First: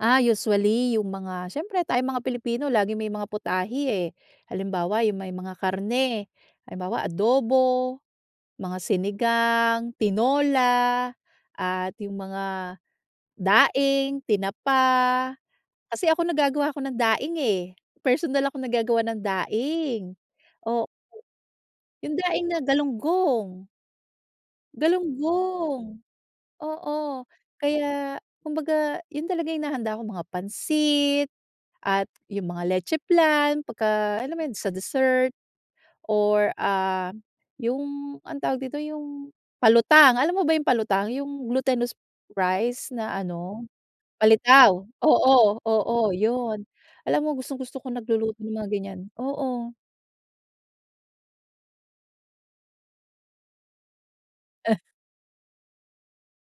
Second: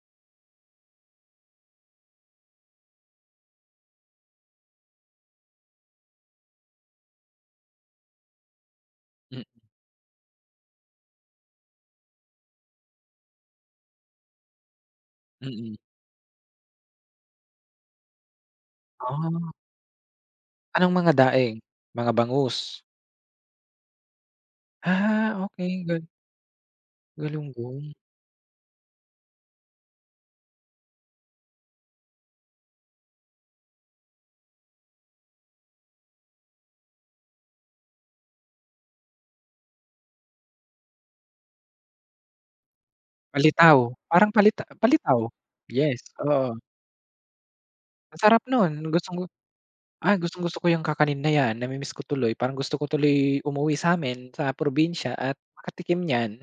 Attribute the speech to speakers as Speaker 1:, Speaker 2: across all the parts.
Speaker 1: Ah, usually yung mga, siyempre tayong mga Pilipino laging may mga putahe, eh. Halimbawa, yung may mga karne, halimbawa adobo, mga
Speaker 2: Mm.
Speaker 1: sinigang, tinola, at yung mga daing, tinapa.
Speaker 2: Mhm.
Speaker 1: Kasi, ako nagagawa ako ng daing, eh, personal akong naggagawa ng
Speaker 2: Ah.
Speaker 1: daing, o o.
Speaker 2: Anong mga daing, mga
Speaker 1: 'Yong daing na
Speaker 2: bangus?
Speaker 1: galunggong.
Speaker 2: Ah, okey,
Speaker 1: Galunggong,
Speaker 2: good.
Speaker 1: oo,
Speaker 2: Galunggong.
Speaker 1: kaya kumbaga, yun talaga yung hinahanda ko, mga pansit at yung mga leche flan. Pagka alam mo yun, sa dessert, or ah, yung anong tawag dito, yung, palutang, alam mo ba yung palutang, yung glutinous rice na ano,
Speaker 2: Palitaw, parang palita-
Speaker 1: palitaw?
Speaker 2: palitaw.
Speaker 1: Oo,
Speaker 2: Yes,
Speaker 1: oo,
Speaker 2: oo.
Speaker 1: yun. Alam mo gustong-gusto ko
Speaker 2: Ang
Speaker 1: nagluluto
Speaker 2: sarap
Speaker 1: ng mga
Speaker 2: nun,
Speaker 1: ganyan,
Speaker 2: gustong-gu
Speaker 1: oo.
Speaker 2: ay, gustong-gusto ko 'yang kakanin na 'yan. Nami-miss ko tuloy, parang gusto ko tuloy umuwi sa'min sa
Speaker 1: Eh.
Speaker 2: probinsya at makatikim niyan.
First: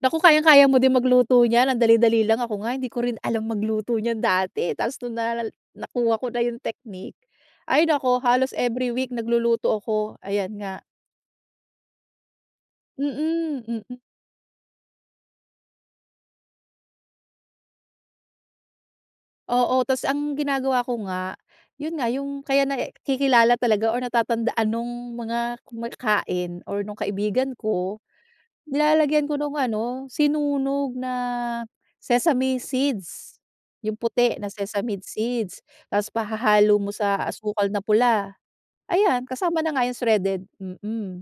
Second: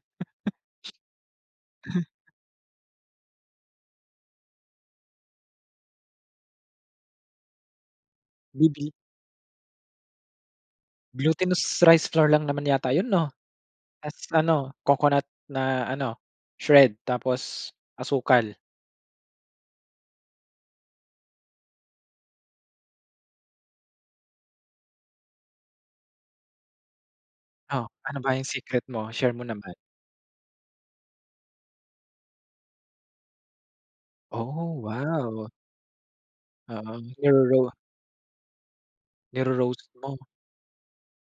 Speaker 1: Naku, kayang-kaya mo din magluto niyan, ang dali-dali lang. Ako nga hindi ko rin alam magluto niyan dati, tapos nung naaral, nakuha ko na yung technique, ay, naku halos every
Speaker 2: Lubi.
Speaker 1: week nagluluto ako, ayan nga.
Speaker 2: Glutinous rice flour lang naman yata yun 'no?
Speaker 1: Mhm, mhm.
Speaker 2: Tapos ano, coconut na ano, shred, tapos asukal.
Speaker 1: Oo, tapos ang ginagawa ko nga, yun nga yung, kaya nai kilala talaga or natatandaan nung mga kumakain or nung kaibigan
Speaker 2: Oh,
Speaker 1: ko,
Speaker 2: ano ba yung secret mo?
Speaker 1: nilalagyan
Speaker 2: Share
Speaker 1: ko
Speaker 2: mo
Speaker 1: nung
Speaker 2: naman.
Speaker 1: ano sinunog na sesame seeds, yung puti na
Speaker 2: Oh,
Speaker 1: sesame
Speaker 2: wow!
Speaker 1: seeds, tapos pahahalo mo
Speaker 2: Oo,
Speaker 1: sa asukal
Speaker 2: niro-ro
Speaker 1: na pula, ayan kasama na nga
Speaker 2: Niro-roast
Speaker 1: yung
Speaker 2: mo.
Speaker 1: shredded, mhm.